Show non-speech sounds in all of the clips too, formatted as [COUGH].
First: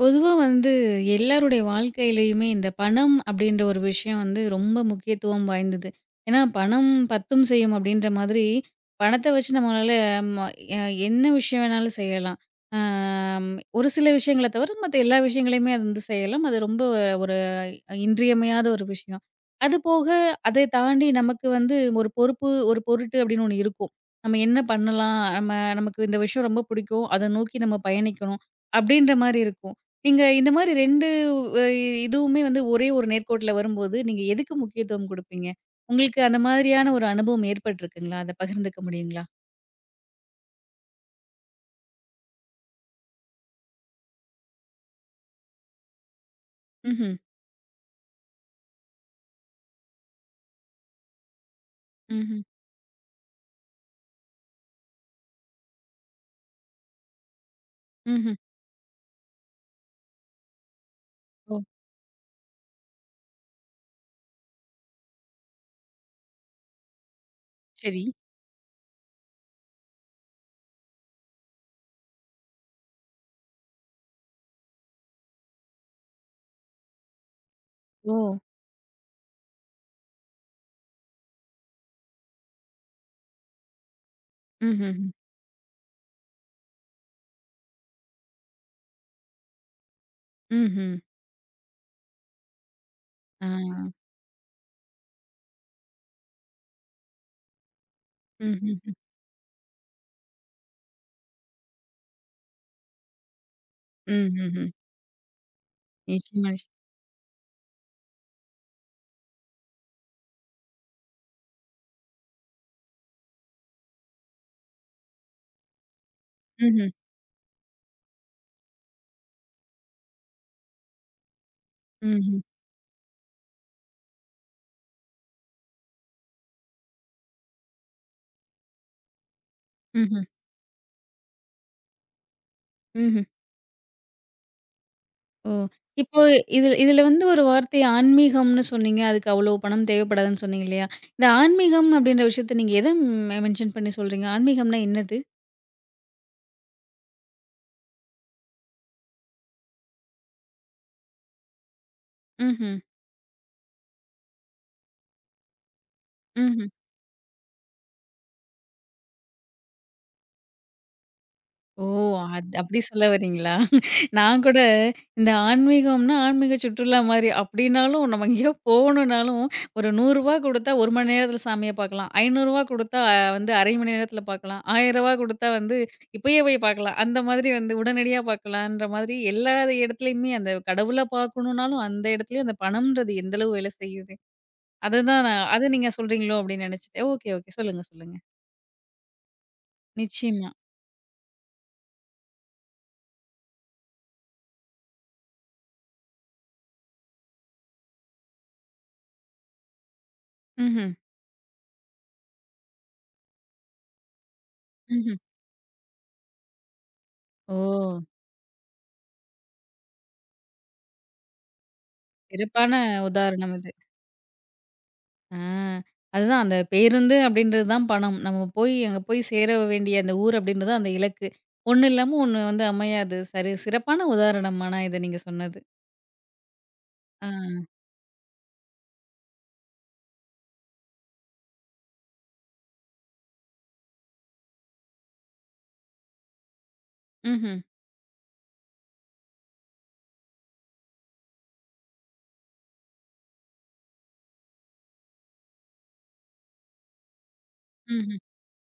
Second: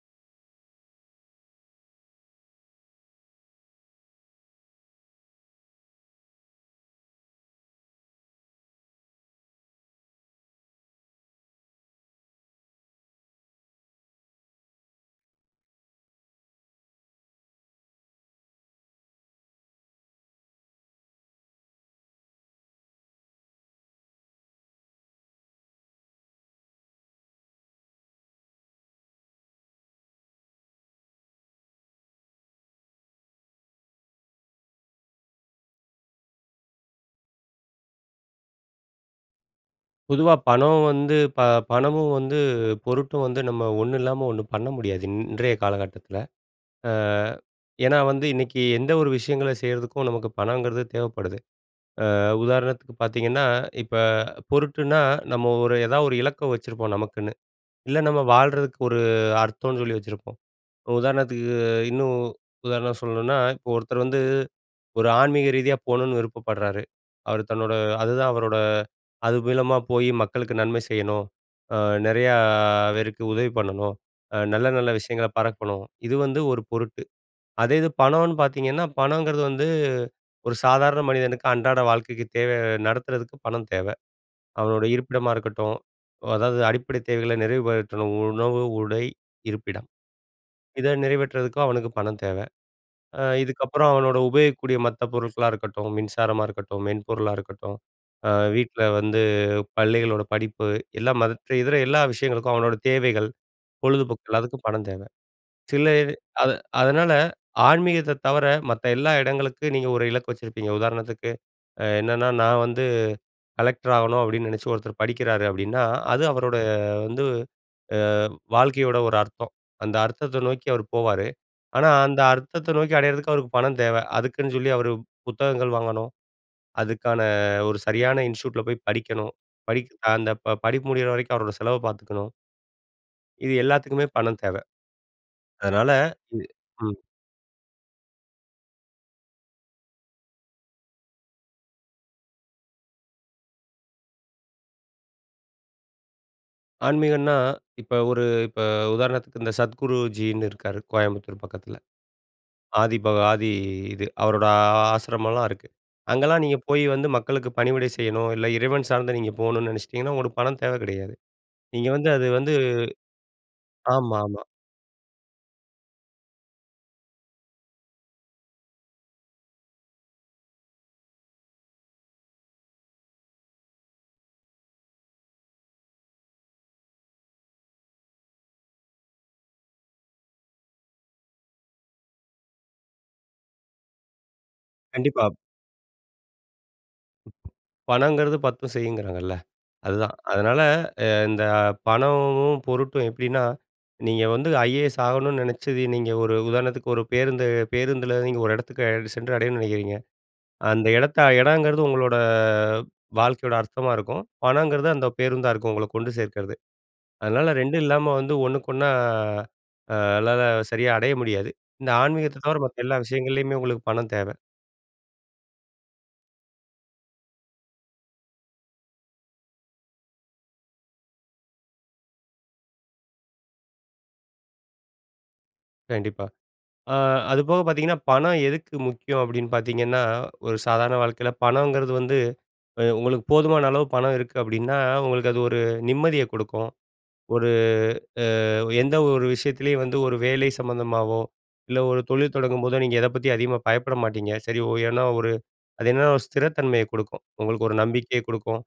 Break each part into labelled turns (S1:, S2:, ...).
S1: பொதுவா வந்து எல்லாருடைய வாழ்க்கையிலேயுமே, இந்த பணம் அப்டின்ற ஒரு விஷயம் வந்து ரொம்ப முக்கியத்துவம் வாய்ந்தது. ஏனா, "பணம் 10ம் செய்யும்" அப்டின்ற மாதிரி பணத்த வச்சு நம்மளால, அமா, என்ன விஷயம் வேணாலும் செய்யலாம். ஆ ஒரு சில விஷயங்கள தவர மத்த எல்லா விஷயங்களையுமே அது வந்து செய்யலாம் அது ரொம்ப ஒரு இன்றியமையாத ஒரு விஷயம். அது போக அதை தாண்டி நமக்கு வந்து ஒரு பொறுப்பு, ஒரு பொருட்டு அப்டின்னு ஒண்ணு இருக்கும். நம்ம என்ன பண்ணலாம்? நம்ம நமக்கு இந்த விஷயம் ரொம்ப புடிக்கும், அத நோக்கி நம்ம பயணிக்கணும், அப்டின்ற மாரி இருக்கும். நீங்க இந்த மாரி 2 அ இதுவுமே வந்து ஒரே ஒரு நேர்கோட்ல வரும்போது, நீங்க எதுக்கு முக்கியத்துவம் குடுப்பீங்க? உங்களுக்கு அந்த மாரியான ஒரு அனுபவம் ஏற்பட்டுருக்குங்களா? அத பகிர்ந்துக்க முடியுங்களா?
S2: பொதுவா பணம் வந்து ப பணமும் வந்து, பொருட்டும் வந்து, நம்ம ஒண்ணு இல்லாம ஒண்ணு பண்ண முடியாது இன்றைய காலகட்டத்தில. ஆ,
S1: ம்ஹ்ம்.
S2: ஏனா வந்து இன்னைக்கு எந்த ஒரு விஷயங்கள செய்றதுக்கும் நமக்கு பணங்கறது தேவைப்படுது. ஆ
S1: ம்ஹ்ம்.
S2: உதாரணத்துக்கு பார்த்தீங்கன்னா, இப்ப பொருட்டுன்னா, நம்ம ஒரு எதா ஒரு இலக்கு வச்சிருப்போம் நமக்குன்னு, இல்ல நம்ம
S1: ம்ஹ்ம்.
S2: வாழ்றதுக்கு ஒரு அர்த்தம்ன்னு சொல்லி வச்சிருப்போம், உதாரணத்துக்கு
S1: ஓ.
S2: இன்னும் உதாரணம் சொல்லணுனா, இப்போ ஒருத்தர் வந்து, ஒரு ஆன்மீக ரீதியா போணுனு விருப்பப்படுறாரு, அவர் தன்னோட
S1: சரி.
S2: அதுதான் அவரோட அது மூலமா போய் மக்களுக்கு நன்மை செய்யணும், ஆ நெறையா பேருக்கு உதவி பண்ணணும், அ நல்ல, நல்ல விஷயங்கள பரக்கணும், இது வந்து ஒரு பொருட்டு. அதே இது பணம்னு
S1: ஓ!
S2: பார்த்தீங்கன்னா, பணங்கறது வந்து ஒரு சாதாரண மனிதனுக்கு அன்றாட வாழ்க்கைக்கு தேவை நடத்துறதுக்கு பணம் தேவ. அவனோட
S1: ம்ஹ்ம்.
S2: இருப்பிடமா இருக்கட்டும், அதாவது அடிப்படை தேவைகள நிறைவுபடுத்தணும் உணவு, உடை, இருப்பிடம், இத
S1: ம்ஹ்ம்.
S2: நிறைவேற்றதுக்கு அவனுக்கு பணம் தேவ. ஆ இதுக்கப்புறம்
S1: ஆ.
S2: அவனோட உபயோகிக்கக்கூடிய மத்த பொருட்களா இருக்கட்டும், மின்சாரமா இருக்கட்டும், மென்பொருளா இருக்கட்டும், ஆ வீட்ல
S1: ம்ஹ்ம்
S2: வந்து பள்ளிகளோட படிப்பு எல்லாம் மத்த இதர எல்லா விஷயங்களுக்கும், அவனோட தேவைகள், பொழுதுபோக்கு எல்லாத்துக்கும்
S1: ம்ஹ்ம்.
S2: பணம் தேவ. சில இது அ
S1: [UNINTELLIGIBLE]
S2: அதனால ஆன்மீகத்த தவர மத்த எல்லா இடங்களுக்கு நீங்க ஒரு இலக்கு வச்சிருப்பீங்க, உதாரணத்துக்கு அ என்னென்னா, நான் வந்து கலெக்டர் ஆகணும் அப்டின்னு நெனைச்சு ஒருத்தர் படிக்கிறாரு அப்டின்னா, அது அவரோட
S1: ம்ஹ்ம்.
S2: வந்து, ஆ வாழ்க்கையோட ஒரு அர்த்தம், அந்த அர்த்தத்த நோக்கி அவர் போவாரு, ஆனா அந்த
S1: ம்ஹ்ம்.
S2: அர்த்தத்த நோக்கி அடையிறதுக்கு அவருக்கு பணம் தேவ, அதுக்குன்னு சொல்லி அவரு புத்தகங்கள் வாங்கணும், அதுக்கான ஒரு சரியான இன்ஸ்டிடியூட்ல போய் படிக்கணும், படிக்க
S1: ம்ஹ்ம்.
S2: அந்த ப படிப்பு முடியிற வரைக்கும் அவரோட செலவ பார்த்துக்கணும்.
S1: ம்ஹ்ம்.
S2: இது எல்லாத்துக்குமே பணம் தேவ.
S1: ஓ,
S2: அதனால
S1: இப்போ
S2: இது
S1: இதில
S2: ம்.
S1: இதில வந்து ஒரு வார்த்தை ஆன்மீகம்னு சொன்னீங்க, அதுக்கு அவ்வளோ பணம் தேவைப்படாதுன்னு சொன்னீங்க இல்லையா? இந்த ஆன்மீகம் அப்படின்ற விஷயத்தை நீங்க எத மெ மென்ஷன் பண்ணி சொல்றீங்க? ஆன்மீகம்னா என்னது?
S2: ஆன்மீகன்னா, இப்ப ஒரு இப்ப உதாரணத்துக்கு இந்த சத்குருஜின்னு இருக்காரு கோயம்புத்தூர் பக்கத்தில,
S1: ம்ஹ்ம்.
S2: ஆதிபக ஆதி இது அவரோட ஆசிரம்மலாம் இருக்கு, அங்கேலாம் நீங்க
S1: ம்ஹ்ம்.
S2: போய் வந்து மக்களுக்கு பணிவிடை செய்யணும், இல்ல இறைவன் சார்ந்த நீங்க போணும்னு நெனைச்சிட்டிங்கன்னா, உங்களுக்கு பணம் தேவ கிடையாது.
S1: ஓ!
S2: நீங்க வந்து அது
S1: அது
S2: வந்து
S1: அப்டி சொல்ல வர்றீங்களா! நான்
S2: ஆமாமா.
S1: கூட இந்த ஆன்மீகம்னா, ஆன்மீக சுற்றுலா மாரி, அப்படினாலும் நம்ம எங்கேயோ போணுனாலும் ஒரு ரூ. 100 கொடுத்தா 1 மணி நேரத்தில சாமிய பார்க்கலாம், ரூ. 500 கொடுத்தா வந்து 1/2 மணி நேரத்தில பார்க்கலாம், ரூ. 1000 கொடுத்தா வந்து இப்பயே போய் பார்க்கலாம், அந்த மாதிரி வந்து உடனடியா பார்க்கலாம்ன்ற மாதிரி, எல்லா எடத்துலயுமே அந்த கடவுள பார்க்கணுனாலும் அந்த இடத்துலேயும் அந்த பணம்ன்றது எந்த அளவு வேலை செய்யுது? அதுதான்
S2: கண்டிப்பா.
S1: நான் அதை நீங்க சொல்றீங்களோ அப்படின்னு நினைச்சேன், ஓகே, ஓகே. சொல்லுங்க, சொல்லுங்க.
S2: பணங்கிறது பத்தும் செய்யுங்கிறாங்கல்ல, அதுதான்.
S1: நிச்சயமா.
S2: அதனால அ இந்த பணமும் பொருட்டும் எப்படின்னா, நீங்க வந்து ஐஏஎஸ் ஆகணும்னு நினைச்சது நீங்க ஒரு உதாரணத்துக்கு ஒரு பேருந்து பேருந்தில நீங்க ஒரு இடத்துக்கு சென்று அடையணும்னு நினைக்கிறீங்க, அந்த
S1: ம்ஹ்ம்.
S2: எடத்த எடங்கிறது உங்களோட வாழ்க்கையோட அர்த்தமா இருக்கும், பணங்கிறது அந்த
S1: ம்ஹ்ம்.
S2: பேருந்தா இருக்கும், உங்கள கொண்டு சேர்க்கிறது, அதனால ரெண்டும்
S1: ஓ!
S2: இல்லாம வந்து ஒன்னுக்கொன்னா ஆ அல்லாத சரியா அடைய முடியாது. இந்த ஆன்மீகத்த தவிர
S1: சிறப்பான
S2: மத்த எல்லா
S1: உதாரணம்
S2: விஷயங்கள்லேயுமே
S1: இது.
S2: உங்களுக்கு பணம் தேவை.
S1: ஆ. அதுதான் அந்த பேருந்து அப்டின்றது தான் பணம். நம்ம போய், அங்க போய் சேர வேண்டிய அந்த ஊர் அப்டின்றது தான் அந்த இலக்கு. "ஒண்ணு இல்லாம ஒண்ணு வந்து அமையாது" சரி சிறப்பான உதாரணமான இத நீங்க சொன்னது.
S2: கண்டிப்பா. ஆ. அது
S1: ஆ.
S2: போக பார்த்தீங்கன்னா, பணம் எதுக்கு முக்கியம்? அப்டின்னு பார்த்தீங்கன்னா, ஒரு சாதாரண வாழ்க்கையில பணங்கறது வந்து அ உங்களுக்கு போதுமான அளவு பணம் இருக்கு அப்டின்னா, உங்களுக்கு அது ஒரு நிம்மதிய குடுக்கும். ஒரு
S1: ம்ஹ்ம்.
S2: அ எந்த ஒரு விஷயத்திலயும் வந்து ஒரு வேலை சம்மந்தமாவோ, இல்ல ஒரு தொழில் தொடங்கும்போதோ, நீங்க எத பத்தி அதிகமா பயப்பட மாட்டீங்க. சரி ஒ ஏன்னா, ஒரு அது என்னன்னா ஒரு ஸ்திரத்தன்மையை குடுக்கும் உங்களுக்கு ஒரு
S1: ம்ஹ்ம்.
S2: நம்பிக்கைய குடுக்கும்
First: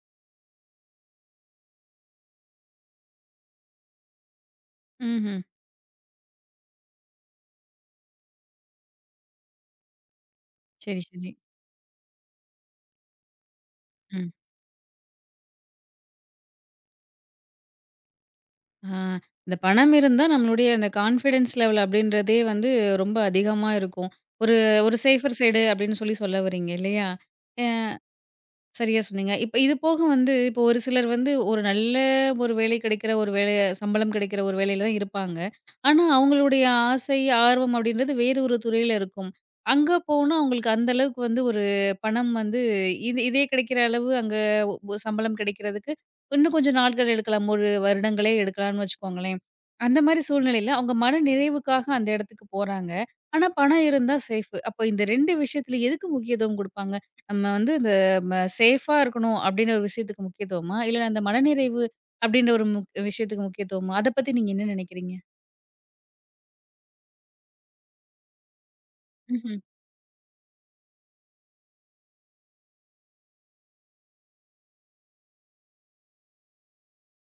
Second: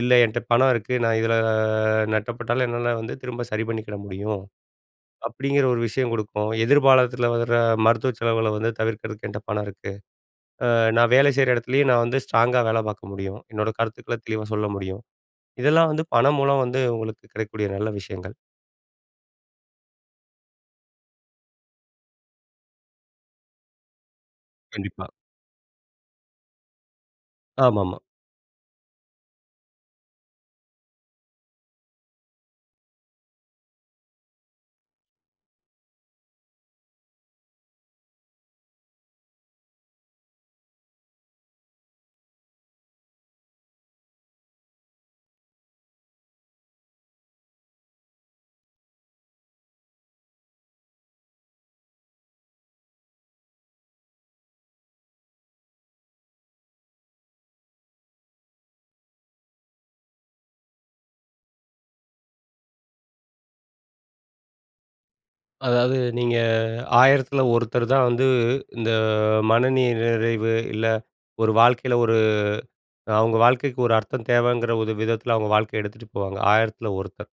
S2: இல்ல என்ட்ட பணம் இருக்கு. நான் இதுல நட்டப்பட்டாலும் என்னால வந்து திரும்ப சரி பண்ணிக்கிட முடியும்.
S1: ம்ஹ்ம்.
S2: அப்டிங்கிற ஒரு விஷயம் குடுக்கும் எதிர்பாலத்தில வர மருத்துவ செலவு வந்து தவிர்க்கிறதுக்கு என்ட்ட பணம் இருக்கு. ஆ
S1: சரி,
S2: நான் வேலை
S1: சரி.
S2: செய்ற இடத்துலேயும் நான் வந்து ஸ்ட்ராங்கா வேல பார்க்க முடியும். என்னோட கருத்துக்கள
S1: ம்.
S2: தெளிவா சொல்ல முடியும். இதெல்லாம் வந்து பணம் மூலம் வந்து உங்களுக்கு கிடைக்கக் கூடிய நல்ல விஷயங்கள்.
S1: ஆ. இந்த பணம் இருந்தா நம்மளுடைய அந்த கான்ஃபிடன்ஸ் லெவல் அப்டின்றதே வந்து ரொம்ப அதிகமா இருக்கும். ஒரு, ஒரு
S2: கண்டிப்பா.
S1: சேஃபர் சைடு அப்டின்னு சொல்லி சொல்ல வர்றீங்க இல்லையா? ஆ
S2: ஆமாமா.
S1: சரியா சொன்னீங்க. இப்ப இது போக வந்து, இப்போ ஒரு சிலர் வந்து ஒரு நல்ல ஒரு வேலை கிடைக்கிற ஒரு வேல சம்பளம் கிடைக்கிற ஒரு வேலையில் தான் இருப்பாங்க. ஆனா அவங்களுடைய ஆசை, ஆர்வம் அப்டின்றது வேறு ஒரு துறையில இருக்கும். அங்க போனா, அவங்களுக்கு அந்த அளவுக்கு வந்து ஒரு பணம் வந்து, இது இதே கிடைக்கிற அளவு அங்க ஒ சம்பளம் கிடைக்கிறதுக்கு இன்னும் கொஞ்சம் நாள்கள் எடுக்கலாம் 1 வருடங்களே எடுக்கலான்னு வச்சுக்கோங்களேன். அந்த மாரி சூழ்நிலையில அவங்க மனநிறைவுக்காக அந்த இடத்துக்கு போறாங்க. ஆனா பணம் இருந்தா சேஃப், அப்ப இந்த 2 விஷயத்துல எதுக்கு முக்கியத்துவம் குடுப்பாங்க? நம்ம வந்து இந்த ம சேஃப்பா இருக்கணும் அப்டின்னு ஒரு விஷயத்துக்கு முக்கியத்துவமா? இல்லன்னா இந்த மனநிறைவு அப்டின்ற ஒரு மு விஷயத்துக்கு முக்கியத்துவமா? அத பத்தி நீங்க என்ன நெனைக்கிறீங்க?
S2: அதாவது நீங்க ஆயிரத்தில ஒருத்தர் தான் வந்து இந்த
S1: ம்ஹ்ம்.
S2: மன நிறைவு இல்ல, ஒரு வாழ்க்கையில ஒரு அவங்க வாழ்க்கைக்கு ஒரு அர்த்தம் தேவைங்குற ஒரு விதத்தில அவங்க வாழ்க்கைய எடுத்துட்டு போவாங்க. ஆயிரத்தில ஒருத்தர்.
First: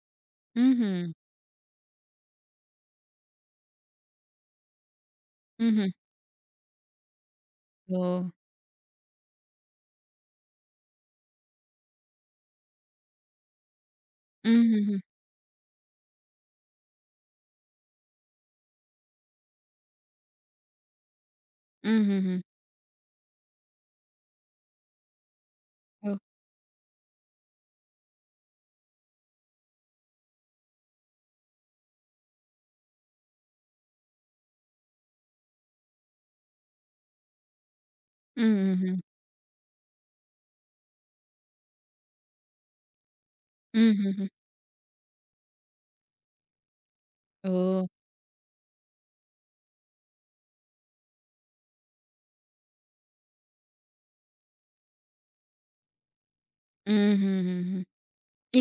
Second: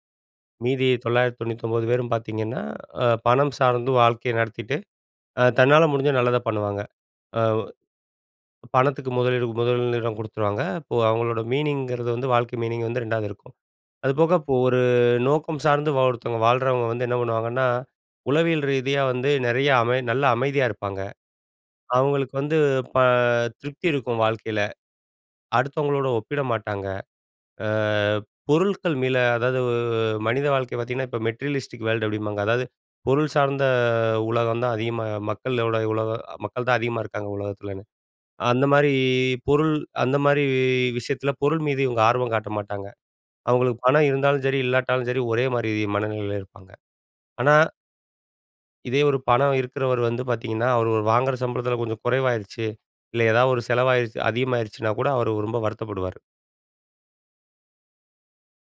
S2: மீதி
S1: ம்ஹ்ம்.
S2: 999 பேரும் பார்த்தீங்கன்னா, அ பணம் சார்ந்து வாழ்க்கைய நடத்திட்டு, ஆ தன்னால
S1: ம்ஹ்ம்.
S2: முடிஞ்சா நல்லதா பண்ணுவாங்க. ஆ
S1: ஓ!
S2: பணத்துக்கு முதலீடு முதலிடம் குடுத்துருவாங்க. அப்போ அவங்களோட மீனிங்கிறது வந்து, வாழ்க்கை மீனிங் வந்து 2வது இருக்கும். அது போக இப்போ ஒரு
S1: ம்ஹ்ஹ்ம்.
S2: நோக்கம் சார்ந்து ஒருத்தவங்க வாழ்றவங்க வந்து என்ன பண்ணுவாங்கன்னா, உளவியல் ரீதியா வந்து நெறைய அமை நல்ல அமைதியா இருப்பாங்க. அவங்களுக்கு
S1: ம்ஹ்ஹ்ம்.
S2: வந்து ப திருப்தி இருக்கும் வாழ்க்கையில அடுத்தவங்களோட
S1: ஓ!
S2: ஒப்பிட மாட்டாங்க. ஆ பொருட்கள் மேல அதாவது மனித வாழ்க்கை பார்த்தீங்கன்னா, இப்ப மெட்டீரியலிஸ்டிக் வேர்ல்டு அப்டிம்பாங்க அதாவது பொருள் சார்ந்த உலகம் தான் அதிகமா மக்களோட உலக மக்கள்தான் அதிகமா இருக்காங்க உலகத்துலன்னு. அந்த மாரி
S1: ம்ஹ்ஹ்ம்.
S2: பொருள் அந்த மாரி விஷயத்தில பொருள் மீது இவங்க ஆர்வம் காட்ட மாட்டாங்க. அவங்களுக்கு பணம்
S1: ம்ஹ்ஹ்ம்.
S2: இருந்தாலும் சரி, இல்லாட்டாலும் சரி, ஒரே மாரி மனநிலையில இருப்பாங்க. ஆனா
S1: ஓ!
S2: இதே ஒரு பணம் இருக்கிறவர் வந்து பார்த்தீங்கன்னா, அவர் வாங்குற சம்பளத்தில கொஞ்சம் குறைவாயிருச்சு, இல்ல ஏதா ஒரு செலவாயிடுச்சு, அதிகமாயிருச்சுனா கூட அவரு ரொம்ப வருத்தப்படுவாரு.
S1: ம்ஹ்ஹ்ம்.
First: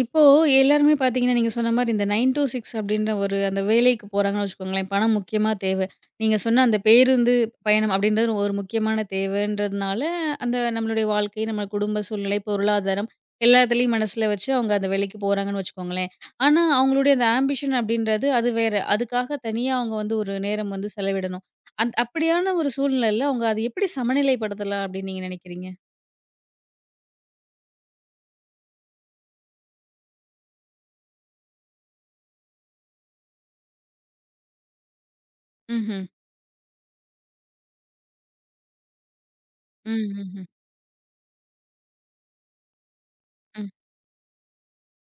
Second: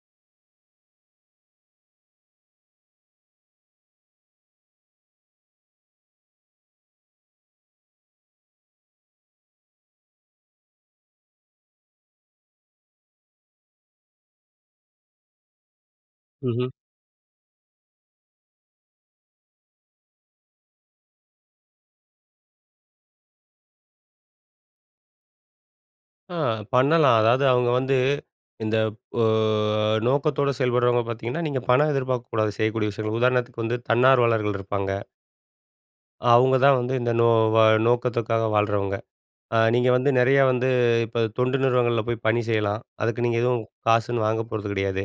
S1: இப்போ, எல்லாருமே பார்த்தீங்கன்னா, நீங்க சொன்ன மாரி இந்த 9-6 அப்டின்ற ஒரு அந்த வேலைக்கு போறாங்கன்னு வச்சுக்கோங்களேன். பணம் முக்கியமா தேவ. நீங்க சொன்ன அந்த பேருந்து, பயணம் அப்டின்றது ஒரு முக்கியமான தேவன்றதுனால, அந்த நம்மளுடைய வாழ்க்கை, நம்ம குடும்ப சூழ்நிலை, பொருளாதாரம், எல்லாத்துலையும் மனசுல வச்சு அவங்க அந்த வேலைக்கு போறாங்கன்னு வச்சுக்கோங்களேன். ஆனா,
S2: ம்ஹ்ம்.
S1: அவங்களுடைய அந்த ஆம்பிஷன் அப்டின்றது அது வேற, அதுக்காக தனியா அவங்க வந்து ஒரு நேரம் வந்து செலவிடணும். அந் அப்டியான ஒரு சூழ்நிலைல அவங்க அத எப்டி சமநிலைப்படுத்தலாம் அப்டின்னு நீங்க நெனைக்கிறீங்க?
S2: அ, பண்ணலாம். அதாவது அவங்க வந்து, இந்த ஓ, நோக்கத்தோட செயல்படுறவங்க பார்த்தீங்கன்னா, நீங்க பணம் எதிர்பார்க்கக்கூடாது செய்யக்கூடிய விஷயங்கள். உதாரணத்துக்கு வந்து தன்னார்வலர்கள் இருப்பாங்க.
S1: ம்ஹ்ம்.
S2: அவங்க தான் வந்து இந்த நோ வ நோக்கத்துக்காக வாழ்றவங்க. அ நீங்க வந்து
S1: ம்ஹ்ஹ்ம்.
S2: நெறையா வந்து இப்ப தொண்டு நிறுவனங்கள்ல போய் பணி செய்யலாம். அதுக்கு நீங்க எதுவும்
S1: ம்.
S2: காசுன்னு வாங்க போறது கிடையாது.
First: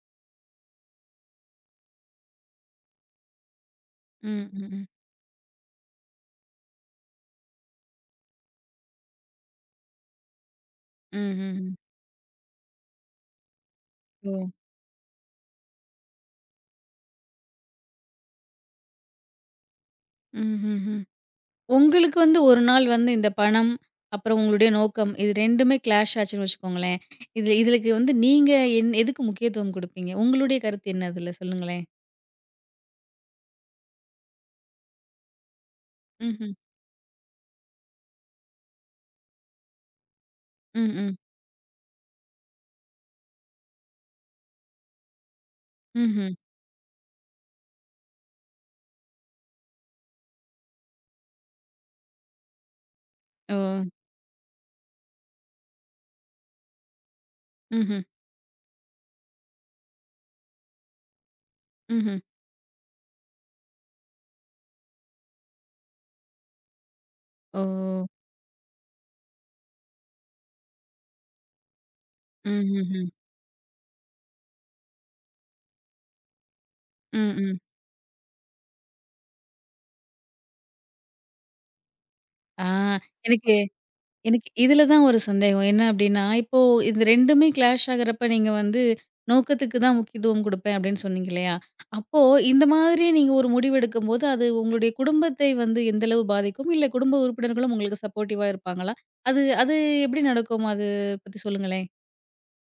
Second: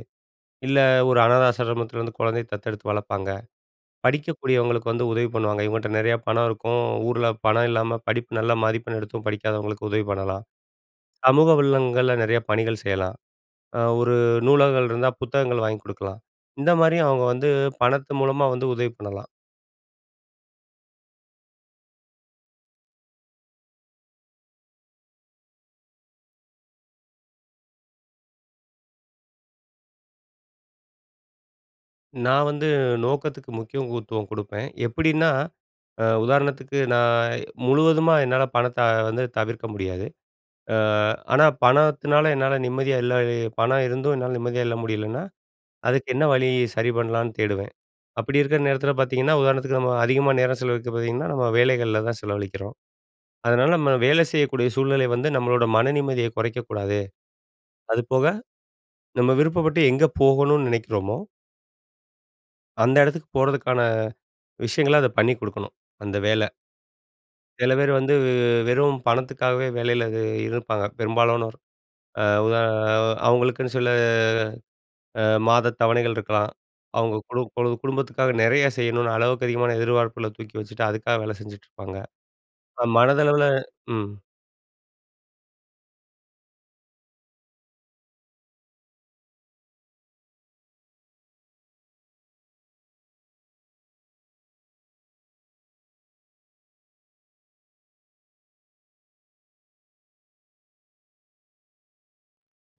S2: இல்ல ஒரு அனாத ஆசிரமத்தில வந்து குழந்தைய தத்தெடுத்து வளர்ப்பாங்க,
S1: ம், ம்ஹ்ம்.
S2: படிக்கக்கூடியவங்களுக்கு வந்து உதவி பண்ணுவாங்க இவங்ககிட்ட நெறைய பணம் இருக்கும். ஊருல பணம் இல்லாம படிப்பு நல்ல மதிப்பெண் எடுத்தும் படிக்காதவங்களுக்கு உதவி பண்ணலாம், சமூக
S1: ம்ஹ்ஹ்ம்.
S2: வல்லங்கள்ல நெறைய பணிகள் செய்யலாம், அ ஒரு
S1: ஓ!
S2: நூலகங்கள் இருந்தா, புத்தகங்கள் வாங்கிக் குடுக்கலாம். இந்த மாரி அவங்க வந்து பணத்து மூலமா வந்து உதவி பண்ணலாம்!
S1: ம்ஹ்ஹ்ம். உங்களுக்கு வந்து 1 நாள் வந்து இந்த பணம், அப்புறம் உங்களுடைய நோக்கம் இது 2டுமே கிளாஷ் ஆச்சுன்னு வச்சுக்கோங்களேன். இதில இதுக்கு வந்து, நீங்க எ எதுக்கு முக்கியத்துவம் குடுப்பீங்க? உங்களுடைய கருத்து என்ன? அதில சொல்லுங்களேன்.
S2: நான் வந்து நோக்கத்துக்கு முக்கியத்துவம் குடுப்பேன் எப்டின்னா, அ
S1: ம்ஹ்ம்.
S2: உதாரணத்துக்கு நான் முழுவதுமா என்னால பணத்த வந்து தவிர்க்க முடியாது. ஆ
S1: ம், ம்.
S2: ஆனா, பணத்தினால என்னால நிம்மதியா இல்ல, பணம் இருந்தும் என்னால நிம்மதியா இல்ல முடியலன்னா, அதுக்கு என்ன
S1: ம்ஹ்ம்.
S2: வழி? சரி பண்ணலான்னு தேடுவேன். அப்டி இருக்க நேரத்தில பார்த்தீங்கன்னா, உதாரணத்துக்கு நம்ம அதிகமா நேரம் செலவழிக்க பார்த்தீங்கன்னா, நம்ம வேலைகள்ல தான் செலவழிக்கிறோம். அதனால
S1: ஓ!
S2: நம்ம வேலை செய்யக்கூடிய சூழ்நிலை வந்து, நம்மளோட மன நிம்மதிய குறைக்க கூடாது.
S1: ம்ஹ்ம்.
S2: அதுபோக நம்ம விருப்பப்பட்டு எங்க போகணுனு நெனைக்கிறோமோ
S1: ம்ஹ்ம்.
S2: அந்த இடத்துக்கு போறதுக்கான விஷயங்கள அத பண்ணி குடுக்கணும். அந்த வேல சில பேர்
S1: ஓ!
S2: வந்து வெறும் பணத்துக்காவே வேலையில இருப்பாங்க பெரும்பாலானோர். ஆ உத
S1: ம்ஹ்ஹ்ம்.
S2: அவங்களுக்குன்னு சில ஆ மாத தவணைகள் இருக்கலாம். அவங்க
S1: ம்,
S2: குடும்
S1: ம்.
S2: குடும் குடும்பத்துக்காக நெறைய செய்யணுனு அளவுக்கு அதிகமான எதிர்பார்ப்புல தூக்கி வச்சுட்டு அதுக்காக வேலை செஞ்சுட்ருப்பாங்க.
S1: ஆ
S2: மனதளவுல
S1: எனக்கு
S2: ம்.
S1: எனக்கு இதில தான் ஒரு சந்தேகம். என்ன அப்டின்னா, இப்போ இந்த 2டுமே கிளாஷ் ஆகுறப்ப நீங்க வந்து நோக்கத்துக்கு தான் முக்கியத்துவம் குடுப்பேன் அப்டின்னு சொன்னீங்க இல்லையா? அப்போ இந்த மாதிரி நீங்க ஒரு முடிவு எடுக்கும்போது, அது உங்களுடைய குடும்பத்தை வந்து எந்தளவு பாதிக்கும்? இல்ல குடும்ப உறுப்பினர்களும், உங்களுக்கு சப்போர்டிவா இருப்பாங்களா? அது அது எப்டி நடக்கும்? அது பத்தி சொல்லுங்களேன்.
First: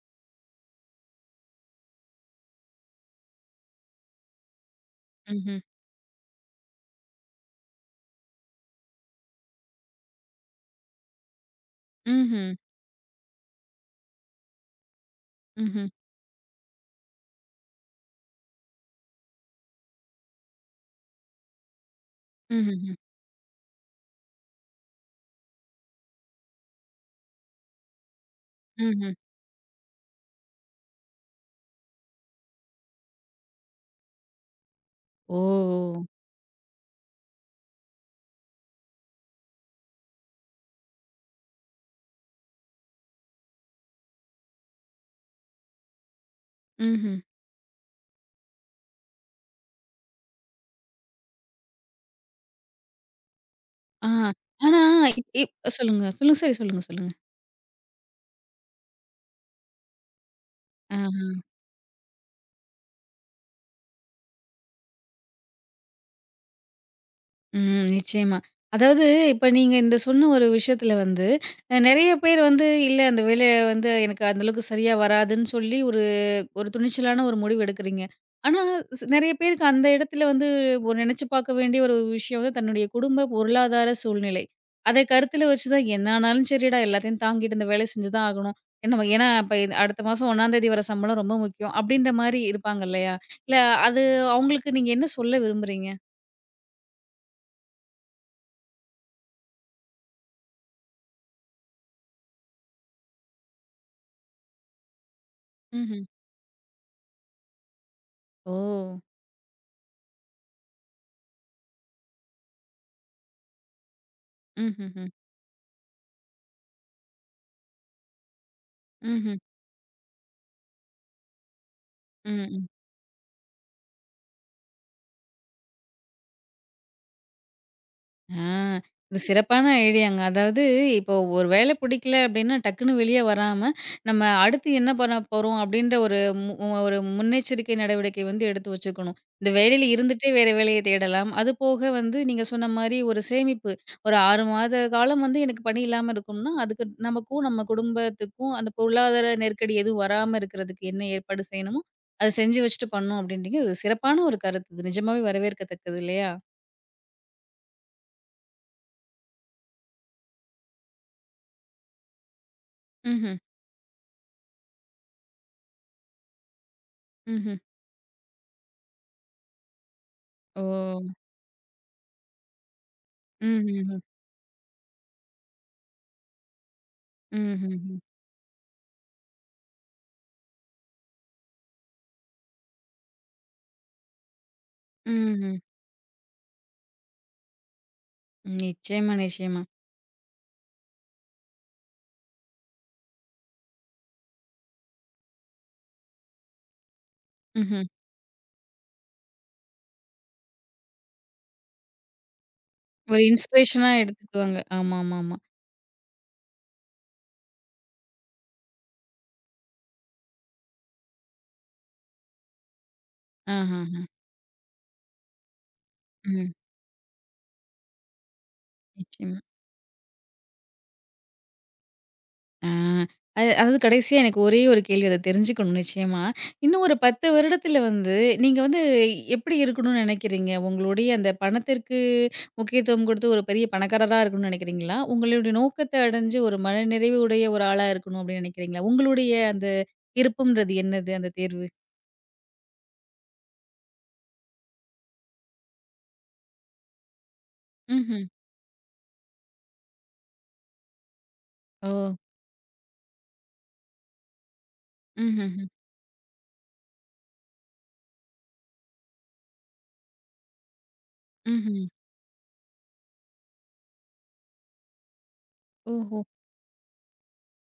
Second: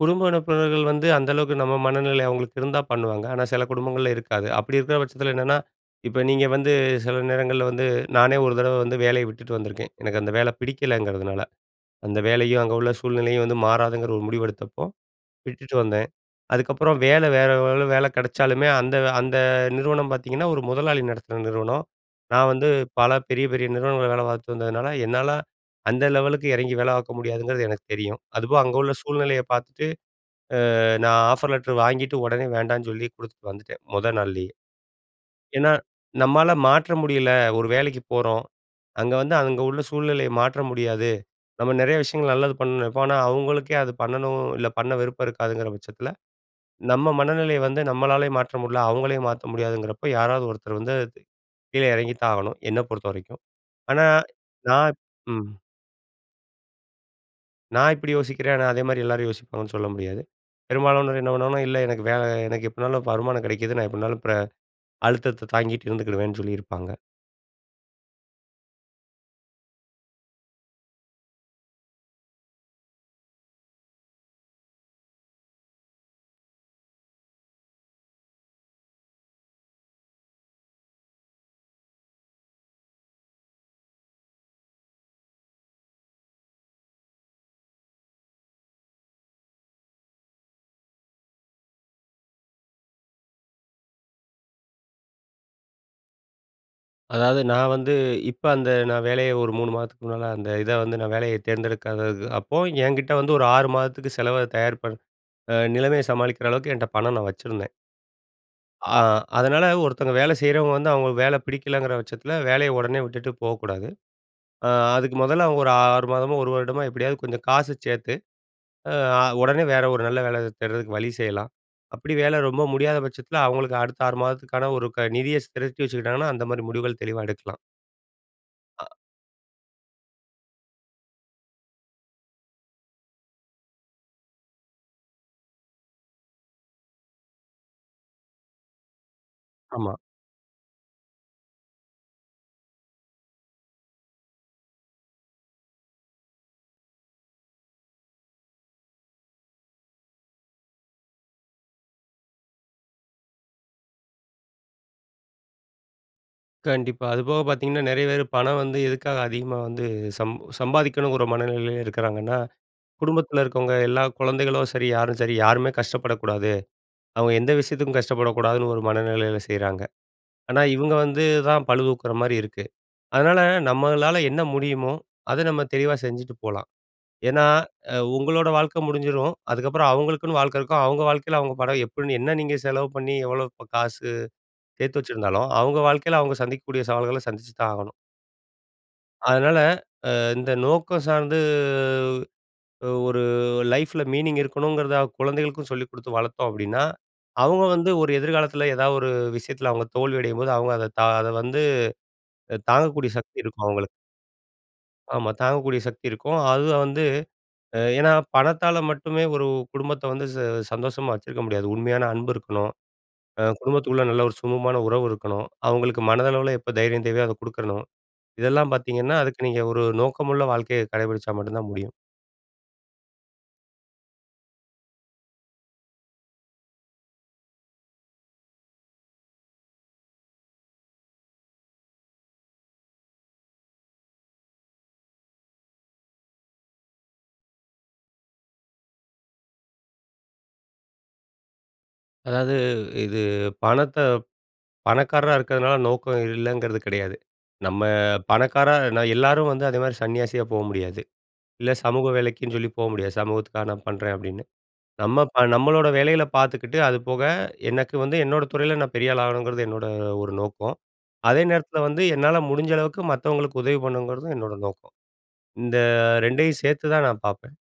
S2: குடும்ப உறுப்பினர்கள் வந்து அந்த அளவுக்கு நம்ம மனநிலை அவங்களுக்கு இருந்தா பண்ணுவாங்க. ஆனா சில குடும்பங்கள்ல இருக்காது. அப்படி இருக்கற பட்சத்தில என்னன்னா,
S1: ம்ஹ்ம்.
S2: இப்ப நீங்க வந்து சில நேரங்கள்ல வந்து நானே ஒரு தடவ வந்து வேலைய விட்டுட்டு வந்துருக்கேன், எனக்கு அந்த வேல பிடிக்கலைங்கிறதுனால. அந்த
S1: ம்ஹ்ம்.
S2: வேலையும், அங்க உள்ள சூழ்நிலையும் வந்து மாறாதுங்கிற ஒரு முடிவு எடுத்தப்போ, விட்டுட்டு
S1: ம்ஹ்ம்.
S2: வந்தேன். அதுக்கப்புறம் வேல வேற எவ்வளோ வேலை கிடைச்சாலுமே அந்த அந்த நிறுவனம் பார்த்தீங்கன்னா, ஒரு முதலாளி நடத்துன நிறுவனம். நான்
S1: ம்.
S2: வந்து
S1: ம்ஹ்ம்.
S2: பல பெரிய பெரிய நிறுவனங்கள் வேல பார்த்து வந்ததுனால, என்னால அந்த லெவலுக்கு இறங்கி வேல பார்க்க முடியாதுங்கிறது எனக்கு தெரியும். அதுவும் அங்க உள்ள
S1: ம்ஹ்ம்.
S2: சூழ்நிலைய பார்த்துட்டு, அ நான் ஆஃபர் லெட்டர் வாங்கிட்டு, உடனே வேண்டான்னு சொல்லி குடுத்துட்டு வந்துட்டேன், முதல் நாள்லேயே. ஏனா,
S1: ஓ!
S2: நம்மால மாற்ற முடியல ஒரு வேலைக்கு போறோம். அங்க வந்து அங்க உள்ள சூழ்நிலையை மாற்ற முடியாது. நம்ம நெறைய விஷயங்கள் நல்லது பண்ண நெனப்போம். ஆனா, அவங்களுக்கே அது பண்ணணும், இல்ல பண்ண விருப்பம் இருக்காதுங்கிற பட்சத்தில, நம்ம
S1: ம்ஹ்ம்.
S2: மனநிலையை வந்து நம்மளாலயே மாற்ற முடில. அவங்களையும் மாத்த முடியாதுங்கிறப்ப, யாராவது ஒருத்தர் வந்து கீழே இறங்கி தான் ஆகணும், என்னை பொறுத்தவரைக்கும். ஆனா
S1: ஆ. ஆனா
S2: நான்
S1: இ
S2: ம்.
S1: சொல்லுங்க, சொல்லுங்க, சரி. சொல்லுங்க, சொல்லுங்க.
S2: நான் இப்படி யோசிக்கிறேன். ஆனா, அதே மாரி எல்லாரும் யோசிப்பாங்கன்னு சொல்ல முடியாது. பெரும்பாலானோர் என்ன
S1: ஆஹ!
S2: பண்ணுவாங்கன்னா, இல்ல எனக்கு வேல எனக்கு எப்படினாலும் வருமானம் கிடைக்குது, நான் எப்படினாலும் பிற அழுத்தத்த தாங்கிட்டு இருந்துக்கிடுவேன்னு சொல்லியிருப்பாங்க.
S1: ம் நிச்சயமா. அதாவது இப்ப நீங்க இந்த சொன்ன ஒரு விஷயத்தில வந்து, அ நெறைய பேர் வந்து இல்ல, அந்த வேலைய வந்து எனக்கு அந்த அளவுக்கு சரியா வராதுன்னு சொல்லி, ஒரு ஒரு துணிச்சலான ஒரு முடிவு எடுக்குறீங்க. ஆனா சி நெறைய பேருக்கு அந்த இடத்தில வந்து ஒரு நெனைச்சு பாக்க வேண்டிய ஒரு விஷயம் வந்து, தன்னுடைய குடும்ப பொருளாதார சூழ்நிலை. அதை கருத்தில வச்சு தான் "என்னானாலும் சரிடா, எல்லாத்தையும் தாங்கிட்டு இந்த வேலை செஞ்சுதான் ஆகணும்" என்ன வகை ஏன்னா, இப்ப இது அடுத்த மாசம் 1 தேதி வர சம்பளம் ரொம்ப முக்கியம். அப்டின்ற மாரி இருப்பாங்க இல்லையா? இல்ல அது அவுங்களுக்கு நீங்க என்ன சொல்ல விரும்புறீங்க?
S2: அதாவது நான் வந்து, இப்ப அந்த நான் வேலைய ஒரு 3 மாதத்துக்கு முன்னால, அந்த இத வந்து நான் வேலைய தேர்ந்தெடுக்காதது அப்போ என்கிட்ட வந்து ஒரு 6 மாதத்துக்கு செலவ தயார் பண் ஆ நிலைமைய
S1: ம்ஹ்ம்.
S2: சமாளிக்கிற அளவுக்கு, என்ட்ட பணம் நான் வச்சிருந்தேன். ஆ
S1: ஓ!
S2: அதனால, ஒருத்தவங்க வேலை செய்றவங்க வந்து அவுங்க வேலை பிடிக்கலங்கிற பட்சத்தில, வேலைய உடனே விட்டுட்டு போகக்கூடாது.
S1: ம்
S2: ஆ
S1: ஹ்ம் ஹ்ம்.
S2: அதுக்கு மொதல்ல, அவுங்க ஒரு 6 மாதமோ, 1 வருடமோ, எப்படியாவது கொஞ்சம் காச சேத்து, ஆ அ
S1: ம்ஹ்ம்.
S2: உடனே வேற ஒரு நல்ல வேல தேடுறதுக்கு வழி செய்யலாம். அப்புடி
S1: ம்
S2: வேல ரொம்ப
S1: ம்.
S2: முடியாத பட்சத்தில, அவுங்களுக்கு அடுத்த 6 மாதத்துக்கான ஒரு க நிதிய ஸ் திரட்டி வச்சுக்கிட்டாங்கன்னா, அந்த மாரி முடிவுகள் தெளிவா எடுக்கலாம்.
S1: ஆ!
S2: அ.
S1: இது சிறப்பான ஐடியாங்க, அதாவது இப்போ ஒரு வேலை பிடிக்கல அப்படின்னா, டக்குனு வெளியே வராம, நம்ம அடுத்து என்ன பண்ண போறோம்? அப்படின்ற ஒரு மு ஒரு முன்னெச்சரிக்கை நடவடிக்கை வந்து எடுத்து வச்சுக்கணும். இந்த வேலையில
S2: ஆமா.
S1: இருந்துட்டே, வேற வேலையை தேடலாம். அது போக வந்து, நீங்க சொன்ன மாரி ஒரு சேமிப்பு ஒரு ஆறு மாத காலம் வந்து எனக்கு பணி இல்லாம இருக்கும்னா, அதுக்கு நமக்கும், நம்ம குடும்பத்துக்கும் அந்த பொருளாதார நெருக்கடி எதுவும் வராம இருக்கிறதுக்கு என்ன ஏற்பாடு செய்யணுமோ, அத செஞ்சு வச்சுட்டு பண்ணணும், அப்படீன்றிங்க, அது ஒ சிறப்பான ஒரு கருத்து, இது நிஜமாவே வரவேற்கத்தக்கது இல்லையா?
S2: கண்டிப்பா, அதுபோக பாத்தீங்கன்னா, நெறைய பேரு பணம் வந்து எதுக்காக அதிகமா வந்து சம் சம்பாதிக்கணுங்கிற மனநிலையில இருக்கிறாங்கன்னா,
S1: ம்ஹ்ம்.
S2: குடும்பத்தில இருக்கவங்க, எல்லா கொழந்தைகளும் சரி, யாரும் சரி, யாருமே கஷ்டப்படக்கூடாது. அவுங்க எந்த
S1: ம்ஹ்ம்.
S2: விஷயத்துக்கும் கஷ்டப்படக்கூடாதுன்னு ஒரு மனநிலையில செய்றாங்க. ஆனா இவுங்க
S1: ஓ!
S2: வந்து தான் பழுதூக்குற மாரி இருக்கு. அதனால,
S1: ம். ம்ஹம்.
S2: நம்மளால என்ன முடியுமோ! அத நம்ம தெளிவா செஞ்சுட்டு போலாம்.
S1: ம்.
S2: ஏன்னா, அ
S1: ம்ஹ்ம்.
S2: உங்களோட வாழ்க்கை முடிஞ்சிரும். அதுக்கப்புறம் அவுங்களுக்குன்னு வாழ்க்கை இருக்கும், அவுங்க வாழ்க்கையில அவுங்க படம் எப்படின்னு என்ன நீங்க செலவு பண்ணி, எவ்வளோ காசு சேர்த்து வச்சிருந்தாலும்,
S1: ம்ஹ்ம்.
S2: அவுங்க வாழ்க்கைல அவுங்க சந்திக்க கூடிய சவால்கள, சந்திச்சு தான் ஆகணும்.
S1: நிச்சயமா,
S2: அதனால
S1: நிச்சயமா.
S2: அ இந்த நோக்கம் சார்ந்து, ஒரு லைஃப்ல மீனிங் இருக்கணுங்கறத அ குழந்தைகளுக்கும் சொல்லிக் குடுத்து வளர்த்தோம் அப்படீன்னா, அவங்க
S1: ம்ஹ்ம்.
S2: வந்து ஒரு எதிர்காலத்தில ஏதாவது ஒரு விஷயத்தில அவங்க தோல்வியடையும்போது, அவங்க அத தான் அத வந்து அ தாங்கக்கூடிய
S1: ஒரு
S2: சக்தி இருக்கும் அவங்களுக்கு.
S1: இன்ஸ்பிரேஷனா எடுத்துக்குவாங்க. ஆமா, ஆமா,
S2: ஆமா,
S1: ஆமா.
S2: தாங்கக்கூடிய சக்தி இருக்கும். அதுவும் வந்து ஏன்னா, பணத்தால மட்டுமே ஒரு குடும்பத்த வந்து ச சந்தோஷமா வச்சிருக்க முடியாது. உண்மையான அன்பு இருக்கணும், அ குடும்பத்துக்குள்ள
S1: ஆஹாஹ.
S2: நல்ல ஒரு சுமூகமான உறவு இருக்கணும், அவங்களுக்கு
S1: ம்.
S2: மனதளவுல எப்ப தைரியம் தேவையோ அதை குடுக்கணும். இதெல்லாம் பார்த்தீங்கன்னா,
S1: நிச்சயமா.
S2: அதுக்கு நீங்க ஒரு நோக்கமுள்ள வாழ்க்கைய கடைபுடிச்சா மட்டும் தான் முடியும்.
S1: ஆ அது அதாவது கடைசியா, எனக்கு ஒரே ஒரு கேள்வி அத தெரிஞ்சுக்கணும் நிச்சயமா. இன்னும் ஒரு 10 வருடத்தில வந்து நீங்க வந்து எப்படி இருக்கணும்ன்னு நெனைக்கிறீங்க? உங்களுடைய அந்த பணத்திற்கு முக்கியத்துவம் குடுத்து, ஒரு பெரிய பணக்காரரா இருக்கணும்னு நெனைக்கிறீங்களா? "உங்களோட நோக்கத்த அடைஞ்சு ஒரு மனநிறைவு உடைய ஒரு ஆளா இருக்கணும்." அப்படீன்னு நெனைக்கிறீங்களா? உங்களுடைய அந்த விருப்பம்ன்றது என்னது, அந்த தேர்வு?
S2: அதாவது இது பணத்த பணக்காரரா இருக்கிறதுனால நோக்கம் இல்லங்கிறது கெடையாது. நம்ம
S1: ம்ஹ்ம்.
S2: பணக்காரர் நா எல்லாரும் வந்து அதேமாரி சன்னியாசியா போ முடியாது. இல்ல சமூக
S1: ஓ!
S2: வேலைக்குன்னு சொல்லி போக முடியாது. "சமூகத்துக்காக நான் பண்றேன்." அப்படீன்னு. நம்ம ப
S1: ம்ஹ்ஹ்ம்.
S2: நம்மளோட வேலைகள பார்த்துக்கிட்டு, அது போக எனக்கு வந்து என்னோட துறையில நான் பெரியாள் ஆகணும்ங்கிறது என்னோட ஒரு நோக்கம். அதே நேரத்தில
S1: ம்ஹ்ம்.
S2: வந்து, என்னால முடிஞ்ச அளவுக்கு மத்தவங்களுக்கு உதவி பண்ணணுங்கிறதும் என்னோட நோக்கம். இந்த
S1: ஓஹோ!
S2: 2ஐயும் சேர்த்து தான் நான் பார்ப்பேன்.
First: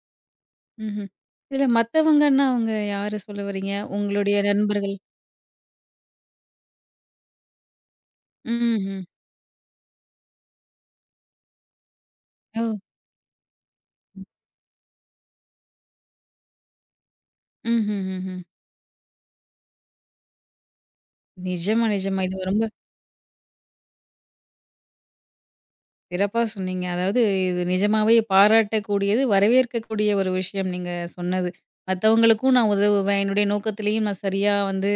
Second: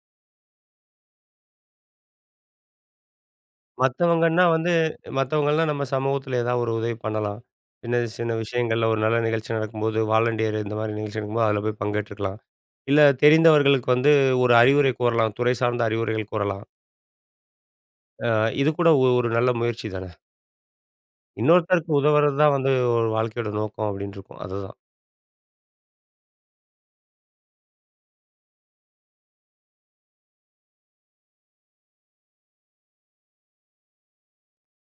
S1: ம்ஹ்ம். இதுல மத்தவங்கன்னா, அவங்க யார சொல்ல வர்றீங்க? உங்களுடைய
S2: மத்தவங்கன்னா வந்து,
S1: நண்பர்கள்.
S2: மத்தவங்கல்லாம் நம்ம சமூகத்தில ஏதாவது ஒரு உதவி பண்ணலாம். சின்ன, சின்ன விஷயங்கள்ல ஒரு
S1: ம்ஹ்ம்.
S2: நல்ல நிகழ்ச்சி நடக்கும் போது வாலண்டியர் இந்த மாரி நிகழ்ச்சி நடக்கும்போது, அதுல போய் பங்கேற்றுக்கலாம்.
S1: ஓ!
S2: இல்ல தெரிந்தவர்களுக்கு வந்து
S1: ம்.
S2: ஒரு அறிவுரை கூறலாம். துறை சார்ந்த அறிவுரைகள் கூறலாம். அ
S1: ம்ஹ்ஹ்ஹ்ம்.
S2: இது கூட ஒ ஒரு நல்ல முயற்சி தான.
S1: நிஜமா,
S2: "இன்னொருத்தருக்கு
S1: நிஜமா.
S2: உதவுறது
S1: இது
S2: தான்
S1: ரொம்ப
S2: வந்து ஒரு வாழ்க்கையோட நோக்கம்." அப்படீன்ருக்கும் அதுதான்.
S1: சிறப்பா சொன்னீங்க. அதாவது இது நிஜமாவே பாராட்டக்கூடியது, வரவேற்கக்கூடிய ஒரு விஷயம் நீங்க சொன்னது. மத்தவங்களுக்கும் நான் உதவுவேன், என்னுடைய நோக்கத்திலேயும் நான் சரியா வந்து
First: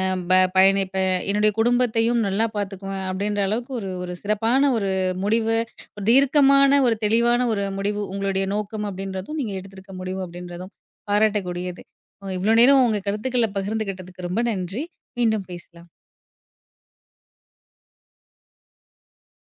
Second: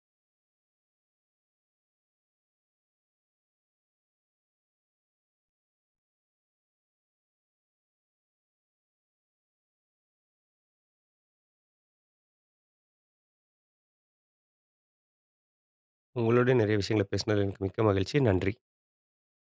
S1: அ ப பயணிப்பேன். என்னுடைய குடும்பத்தையும் நல்லா பார்த்துக்குவேன்." அப்படீன்ற அளவுக்கு ஒரு, ஒரு சிறப்பான ஒரு முடிவு, ஒரு தீர்க்கமான ஒரு தெளிவான ஒரு முடிவு உங்களுடைய நோக்கம் அப்படீன்றதும், நீங்க எடுத்திருக்க முடிவு அப்படீன்றதும் பாராட்டக்கூடியது. அ இவ்வளோ நேரம் உங்க கருத்துக்கள பகிர்ந்துகிட்டதுக்கு ரொம்ப நன்றி. மீண்டும் பேசலாம்.
S2: உங்களோடையும் நெறைய விஷயங்கள பேசனது, எனக்கு மிக்க மகிழ்ச்சி. நன்றி.